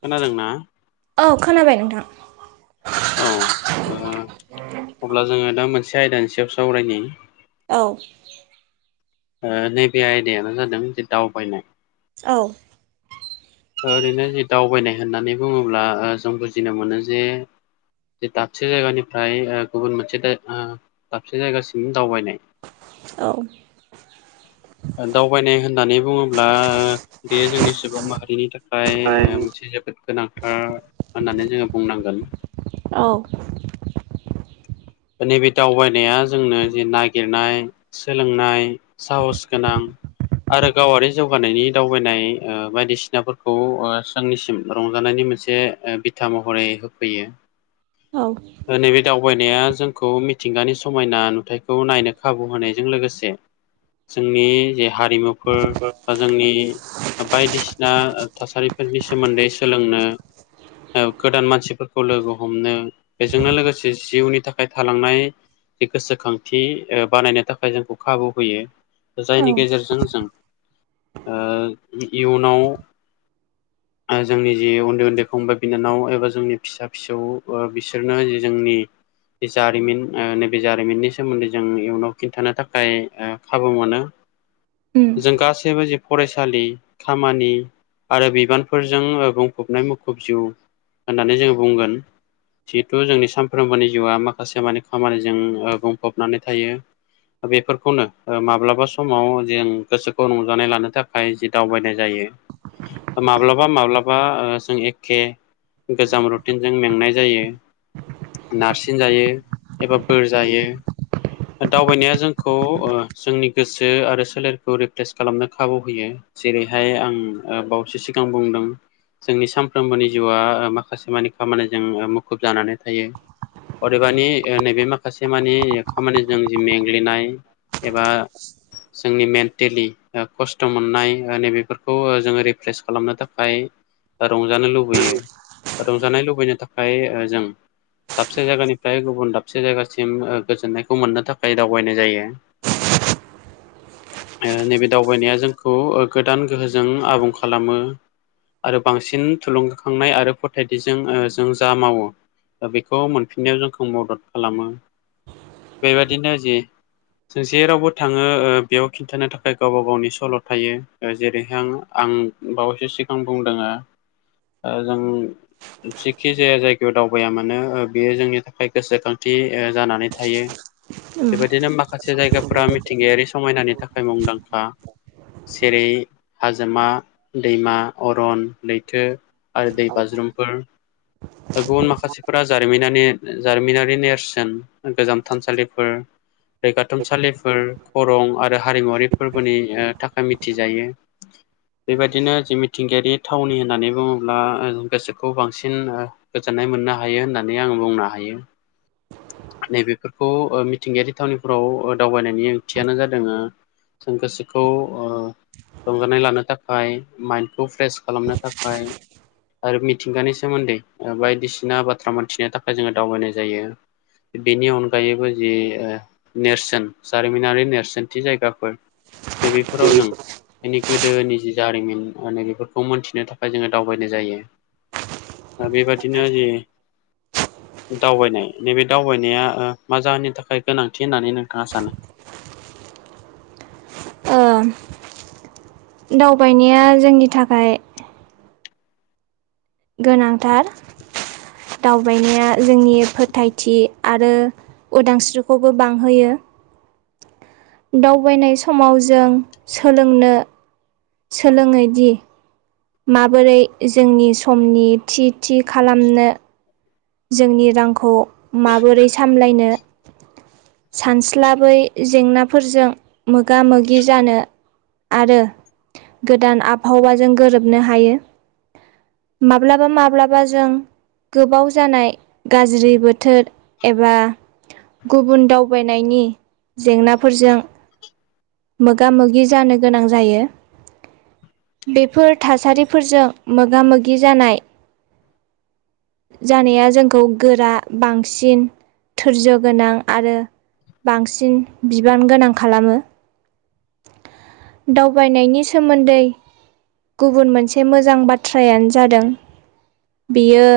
खोनादोंना? औ खोनाबाय नोंथां। औ ओ अब्ला जोङो दा मोनसे आयदानि सायाव सावरायनि। औ। ओ नैबे आयदायानो जादों जे दावबायनाय। औ। ओरैनो जे दावबायनाय होननानै बुङोब्ला ओ जों बुजिनो मोनो जे जे दाबसे जायगानिफ्राय ओ गुबुन मोनसे दा ओ दाबसे जायगासिम दावबायनाय। औ। ओ दावबायनाय होननानै बुङोब्ला ओ बेयो जोंनि सुबुं माहारि- बेनि थाखाय ओ मोनसे जोबोद गोनांथार होननानै जोङो बुंनांगोन। औ। दा नैबे दावबायनाया जोंनो जे नागिरनाय सोलोंनाय, साहस गोनां आरो गावारि जौगानायनि दावबायनाय ओ बायदिसिनाफोरखौ ओ जोंनिसिम रंजानायनि मोनसे ओ बिथा महरै होफैयो। औ दा नैबे दावबायनाया जोंखौ मिथिंगानि समायना नुथायखौ नायनो खाबु होनायजों लोगोसे जोंनि जे हारिमुफोर बा जोंनि बायदिसिना ओ थासारिफोरनि सोमोन्दै सोलोंनो ओ गोदान मानसिफोरखौ लोगो हमनो, बेजोंनो लोगोसे जिउनि था थाखाय थालांनाय जे गोसोखांथि ओ बानायनो थाखाय जोंखौ खाबु होयो। औ जायनि गेजेरजों जों ओ इयुनाव ओ जोंनि जे उन्दै उन्दै फंबाय बिनानाव एबा जोंनि फिसा फिसौ ओ बिसोरनो जे जोंनि जारिमिन ओ नैबे जारिमिननि सोमोन्दै जों इयुनाव खिन्थानो थाखाय ओ खाबु मोनो। उम जों गासैबो जि फरायसालि, खामानि आरो बिबानफोरजों ओ बुंफबनाय मुखुब जिउ होननानै जोङो बुंगोन जेहेथु जोंनि सानफ्रोमबोनि जिउआ माखा- माखासे मानि खामानिजों ओ बुंफबनानै थायो। बेफोरखौनो ओ माब्लाबा समाव जें गोसोखौ रंजानाय लानो थाखाय थाखाय जि दावबायनाय जायो माब्लाबा माब्लाबा ओ जों एखे गोजाम रुटिनजों मेंनाय जायो, नारसिन जायो। एबा बोर जायो। दावबायनाया जोंखौ ओ जोंनि गोसो आरो सोलेरखौ रिप्लेस खालामनो खाबु होयो। जेरैहाय आं ओ बावैसो सिगां बुंदों। जोंनि सानफ्रामबोनि जिउआ ओ माखासे मानि खामानिजों ओ मुखुब जानानै थायो। मानि ओ नैबे माखासे मानि खामानिजों जि मेंग्लिनाय एबा जोंनि मेन्टेलि ओ खस्थ' मोननाय ओ नैबेफोरखौ ओ जोङो रिप्रेस खालामनो थाखाय ओ रंजानो लुबैयो रंजानाय लुबैनो थाखाय ओ जों दाबसे जायगानि फ्राय गुबुन दाबसे जायगासिम ओ गोजोन्नायखौ मोननो थाखाय दावबायनाय जायो। ओ नैबे दावबायनाया जोंखौ ओ गोदान गोहोजों आबुं खालामो। आरो बांसिन थुलुंगाखांनाय आरो फोथायथिजों ओ जों जा मावो दा बेखौ मोनफिननायाव जोंखौ मदद खालामो। बेबायदिनो जि जों जेरावबो थाङो ओ बेयाव खिन्थानो थाखाय गावबा गावनि सल' थायो। जेरैहायां आं आं बावैसो सिगां बुंदोङो। ओ जों जेखि जाया जायगायाव दावबायामानो ओ बेयो जोंनि थाखाय थाखाय गोसोखांथि जानानै थायो उम बेबायदिनो माखासे जायगाफोरा मिथिंगायारि समायनानि थाखाय मुंदांखा जेरै हाजोमा, दैमा, अरन, लैथो, आरो दै बाज्रुमफोर गुबुन माखासेफोरा जारिमिनानि जारिमिनारि नेरसोन गोजाम थानसालिफोर रैगाथुमसालिफोर खरं आरो हारिमुवारि फोरबोनि थाखाय मिथिजायो। बेबायदिनो जे मिथिंगायारि थावनि होननानै बुङोब्ला गोसोखौ बांसिन गोजोननाय मोननो हायो होननानै आङो बुंनो हायो। नैबेफोरखौ ओ मिथिंगायारि थावनिफोराव ओ दावबायनायनि ओंथियानो जादोङो जों गोसोखौ ओ रंजानाय लानो थाखाय माइन्डखौ फ्रेस खालामनो थाखाय आरो मिथिंगानि सोमोन्दै बायदिसिना बाथ्रा मोनथिनो थाखाय जोङो दावबायनाय जायो। बेनि अनगायैबो जे नेरसोन, जारिमिनारि नेरसोनथि जायगाफोर, नैबेफोराव जों बिनि गोदोनि जि जारिमिन माने बेफोरखौ मोन्थिनो थाखाय जोङो दावबायनाय जायो। बेबादिनो जे दावबायनाय नैबे दावबायनाया मा जाहोननि थाखाय गोनांथि होननानै नोंथाङा सानो? ओ दावबायनाया जोंनि थाखाय गोनांथार दावबायनाया जोंनि फोथायथि आरो उदांस्रिखौबो बांहोयो दावबायनाय समाव जों सोलोंनो सोलोङोदि माबोरै जोंनि समनि थि थि खालामनो जोंनि रांखौ माबोरै सामलायनो सानस्लाबै जेंनाफोरजों मोगा मोगि जानो आरो गोदान आबहावाजों गोरोबनो हायो माब्लाबा माब्लाबा जों गोबाव जानाय गाज्रि बोथोर एबा गुबुन दावबायनायनि जेंनाफोरजों मोगा मोगि जानो गोनां जायो। बेफोर थासारिफोरजों मोगा मोगि जानाय जानाया जोंखौ गोरा बांसिन धोरजो गोनां आरो बांसिन बिबान गोनां खालामो। दावबायनायनि सोमोन्दै गुबुन मोनसे मोजां बाथ्रायानो जादों बेयो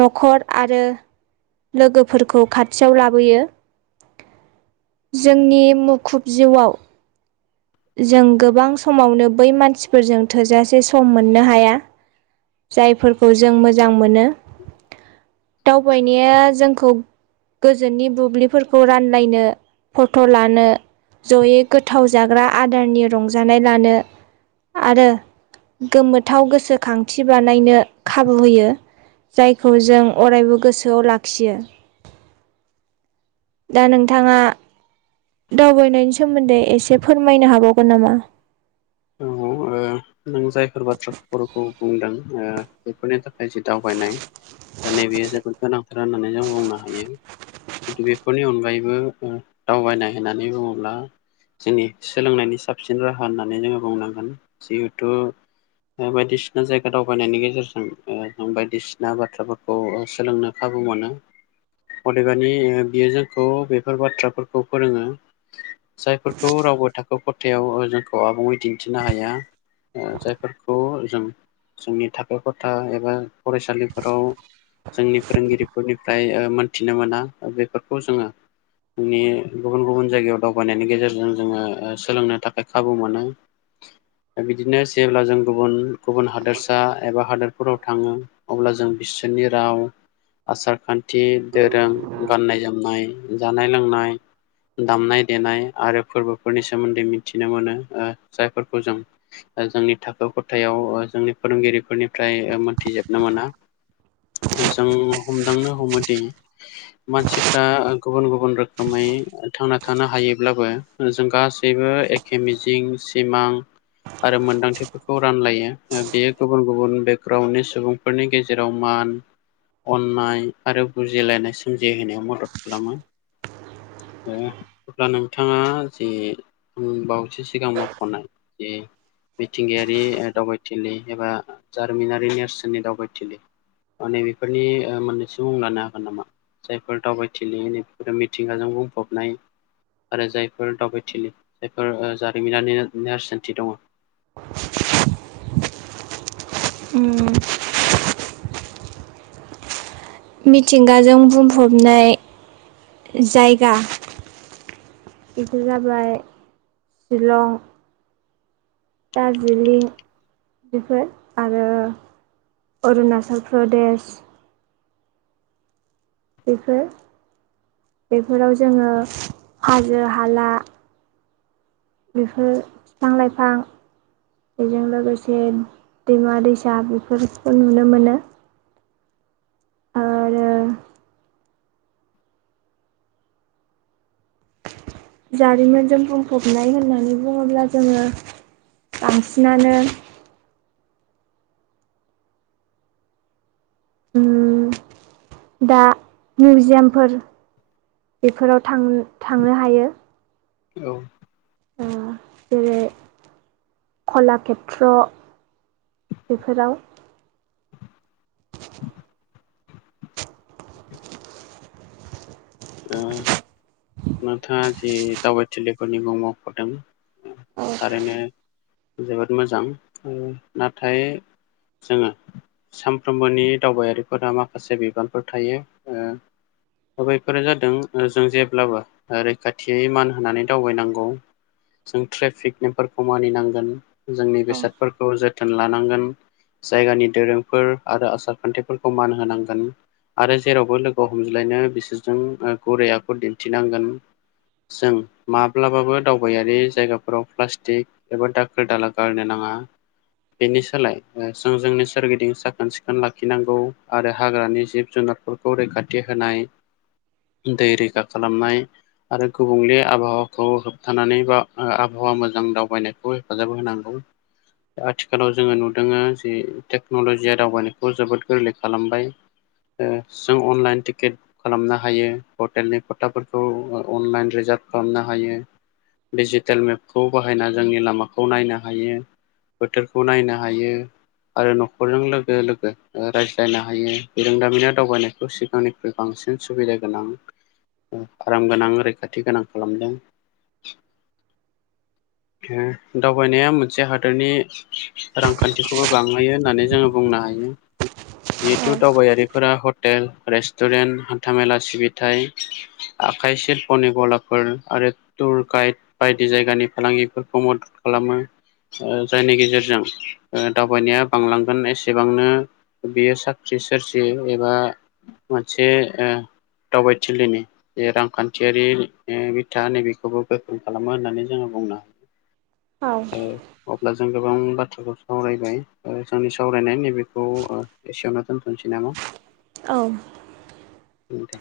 न'खर आरो लोगोफोरखौ खाथियाव लाबोयो जोंनि मुखुब जिउआव जों गोबां समावनो बै मानसिफोरजों थोजासे सम मोननो हाया। जायफोरखौ जों मोजां मोनो दावबाय नाया जोंखौ गोजोननि बुब्लिफोरखौ रानलायनो, फट' लानो जयै गोथाव जाग्रा आदारनि रंजानाय लानो, आरो गोमो थाव गोसोखांथि बानायनो खाबु होयो जायखौ जों अरायबो गोसो आव लाखियो। दा नोंथाङा दावबायनायनि सोमोन्दै एसे फोरमायनो हाबावगोन नामा? औ नों जायफोर बाथ्रा फोरखौ बुंदों ओ बेफोरनि थाखाय जि दावबायनाय दा नैबेयो जोबोद गोनांथार होननानै जों बुंनो हायो बेफोरनि अनगायैबो दावबायनाय होननानै बुङोब्ला जोंनि सोलोंनायनि साबसिन राहा होननानै जोङो बुंनांगोन जिहेथु बायदिसिना जायगा दावबायनायनि गेजेरजों जों बायदिसिना बाथ्राफोरखौ खौ सोलोंनो खाबु मोनो। अदेबानि ओ बियो जोंखौ बेफोर बाथ्राफोरखौ फोरोङो जायफोरखौ रावबो थाखो खथायाव जोंखौ आबुङै दिन थिनो हाया ओ जायफोरखौ जों जोंनि थाखो खथा एबा फरायसालिफोराव जोंनि फोरोंगिरिफोरनिफ्राय मोनथिनो मोना। बेफोरखौ जोङो जोंनि गुबुन गुबुन जायगायाव दावबायनायनि गेजेरजों जोङो ओ सोलोंनो थाखाय खाबु मोनो। दा बिदिनो जेब्ला जों गुबुन गुबुन हादोरसा एबा हादोरफोराव थाङो अब्ला जों बिसोरनि राव आसारखान्थि दोरों गाननाय जोमनाय जानाय लोंनाय दामनाय देनाय आरो फोरबोफोरनि सोमोन्दै मिथिनो मोनो ओ जायफोरखौ जों ओ जोंनि थाखो खथायाव ओ जोंनि फोरोंगिरिफोरनिफ्राय ओ मोनथिजोबनो मोना। जों हमदांनो हमोदि मानसिफ्रा गुबुन गुबुन रोखोमै थांना थानो हायोब्लाबो जों गास यैबो एखे मिजिं सिमां आरो मोनदांथिफोरखौ रानलायो बेयो गुबुन गुबुन बेकग्राउनडनि सुबुं फोरनि गेजेराव मान अननाय आरो बुजिलायनाय सोमजिहोनायाव मदद खालामो। ओ अब्ला नोंथाङा जि बावैसो सिगां म' ख'नाय जे मिथिंगायारि ओ दावबायथिलि एबा जारिमिनारि नेरसोननि दावबायथिलि माने बेफोरनि ओ मोननैसो मुं लानो हागोन नामा? जायफोर दावबायथिलि नै बेफोरो मिथिंगाजों बुंफबनाय आरो जायफोर दावबायथिलि जायफोर ओ जारिमिनारि नेरसोनथि दङ'। उम मिथिंगाजों बुंफबनाय जायगा बेफोर जाबाय शिलं दार्जिलिं बेफोर आरो अरुणाचल प्रदेश बेफोर बेफोराव जोङो हाजो हाला बेफोर बिफां लाइफां बेजों लोगोसे दैमा दैसा बेफोरखौ नुनो मोनो। आरो जारिमिनजों बुंफबनाय होननानै बुङोब्ला जोङो बांसिनानो उम दा मिउजियामफोर बेफोराव थां थांनो हायो। औ। ओ जेरै कलाखेत्र बेफोराव ओ नोंथाङा जि दावबाय थिलिफोरनि मुं मख'दों औ थारैनो जोबोद मोजां ओ नाथाय जोङो सानफ्रोमबोनि दावबायारिफोरा माखासे बिबानफोर थायो ओ बेफोरो जादों ओ जों जेब्लाबो ओ रैखाथियै मान होनानै दावबायनांगौ। जों ट्रेफिक नेमफोरखौ मानिनांगोन जोंनि बेसादफोरखौ जोथोन लानांगोन। जायगानि दोरोंफोर आरो आसारखान्थिफोरखौ मान होनांगोन आरो जेरावबो लोगो हमज्लायनो बिसोरजों ओ गुरै आखु दिन्थिनांगोन। जों माब्लाबाबो दावबायारि जायगाफोराव प्लास्टिक एबा दाखोर दाला गारनो नाङा। बेनि सोलाय ओ जों जोंनि सोरगिदिं साखोन सिखोन लाखिनांगौ आरो हाग्रानि जिब जुनारफोर खौ रैखाथि होनाय दै रैखा खालामनाय आरो गुबुंले आबहावाखौ होबथानानै बा ओ आबहावा मोजां दावबायनाय बुल खालामहोनांगौ आथिखालाव जोंङो नुदोंङो जि टेक्न'लजिया दावबायनायखौ जोबोद गोरलै खालामबाय। ओ जों अनलाइन टिकेट खालामना हायो हटेलनि खोथाफोरखौ अनलाइन रिजार्भ खालामनो हायो डिजिटेल मेपखौ बाहायना जोंनि लामाखौ नायनो हायो बोथोरखौ नायनो हायो आरो न'खरजों लोगो लोगो रायज्लायनो हायो बिरोंदामिना दावबायनायखौ सिगांनिख्रुइ बांसिन सुबिदा गोनां आराम गोनां रैखाथि गोनां खालामदों। ओ दावबायनाया मोनसे हादरनि रांखान्थिखौबो बांहोयो होननानै जोंङो बुंनो हायो। जिहेथु दावबायारिफोरा हटेल रेस्टुरेन्ट हान्थामेला सिबिथाय आखाय सिल्पनि गलाफोर आरो टुर गाइड बायदि जायगानि फालांगिफोरखौ मदद खालामो ओ जायनि गेजेरजों ओ दावबायनाया बांलांगोन एसेबांनो बियो साख्रि सोरस्रि एबा मोनसे ओ दावबायथिलिनि जे रांखान्थियारि ओ बिथा नैबेखौबो गोख्रों खालामो होननानै जोंङो बुंनो हायो। औ। अब्ला जों गोबां बाथ्राखौ सावरायबाय जोंनि सावरायनाया नैबेखौ एसेयावनो दोनथनोसै नामा? औ। दे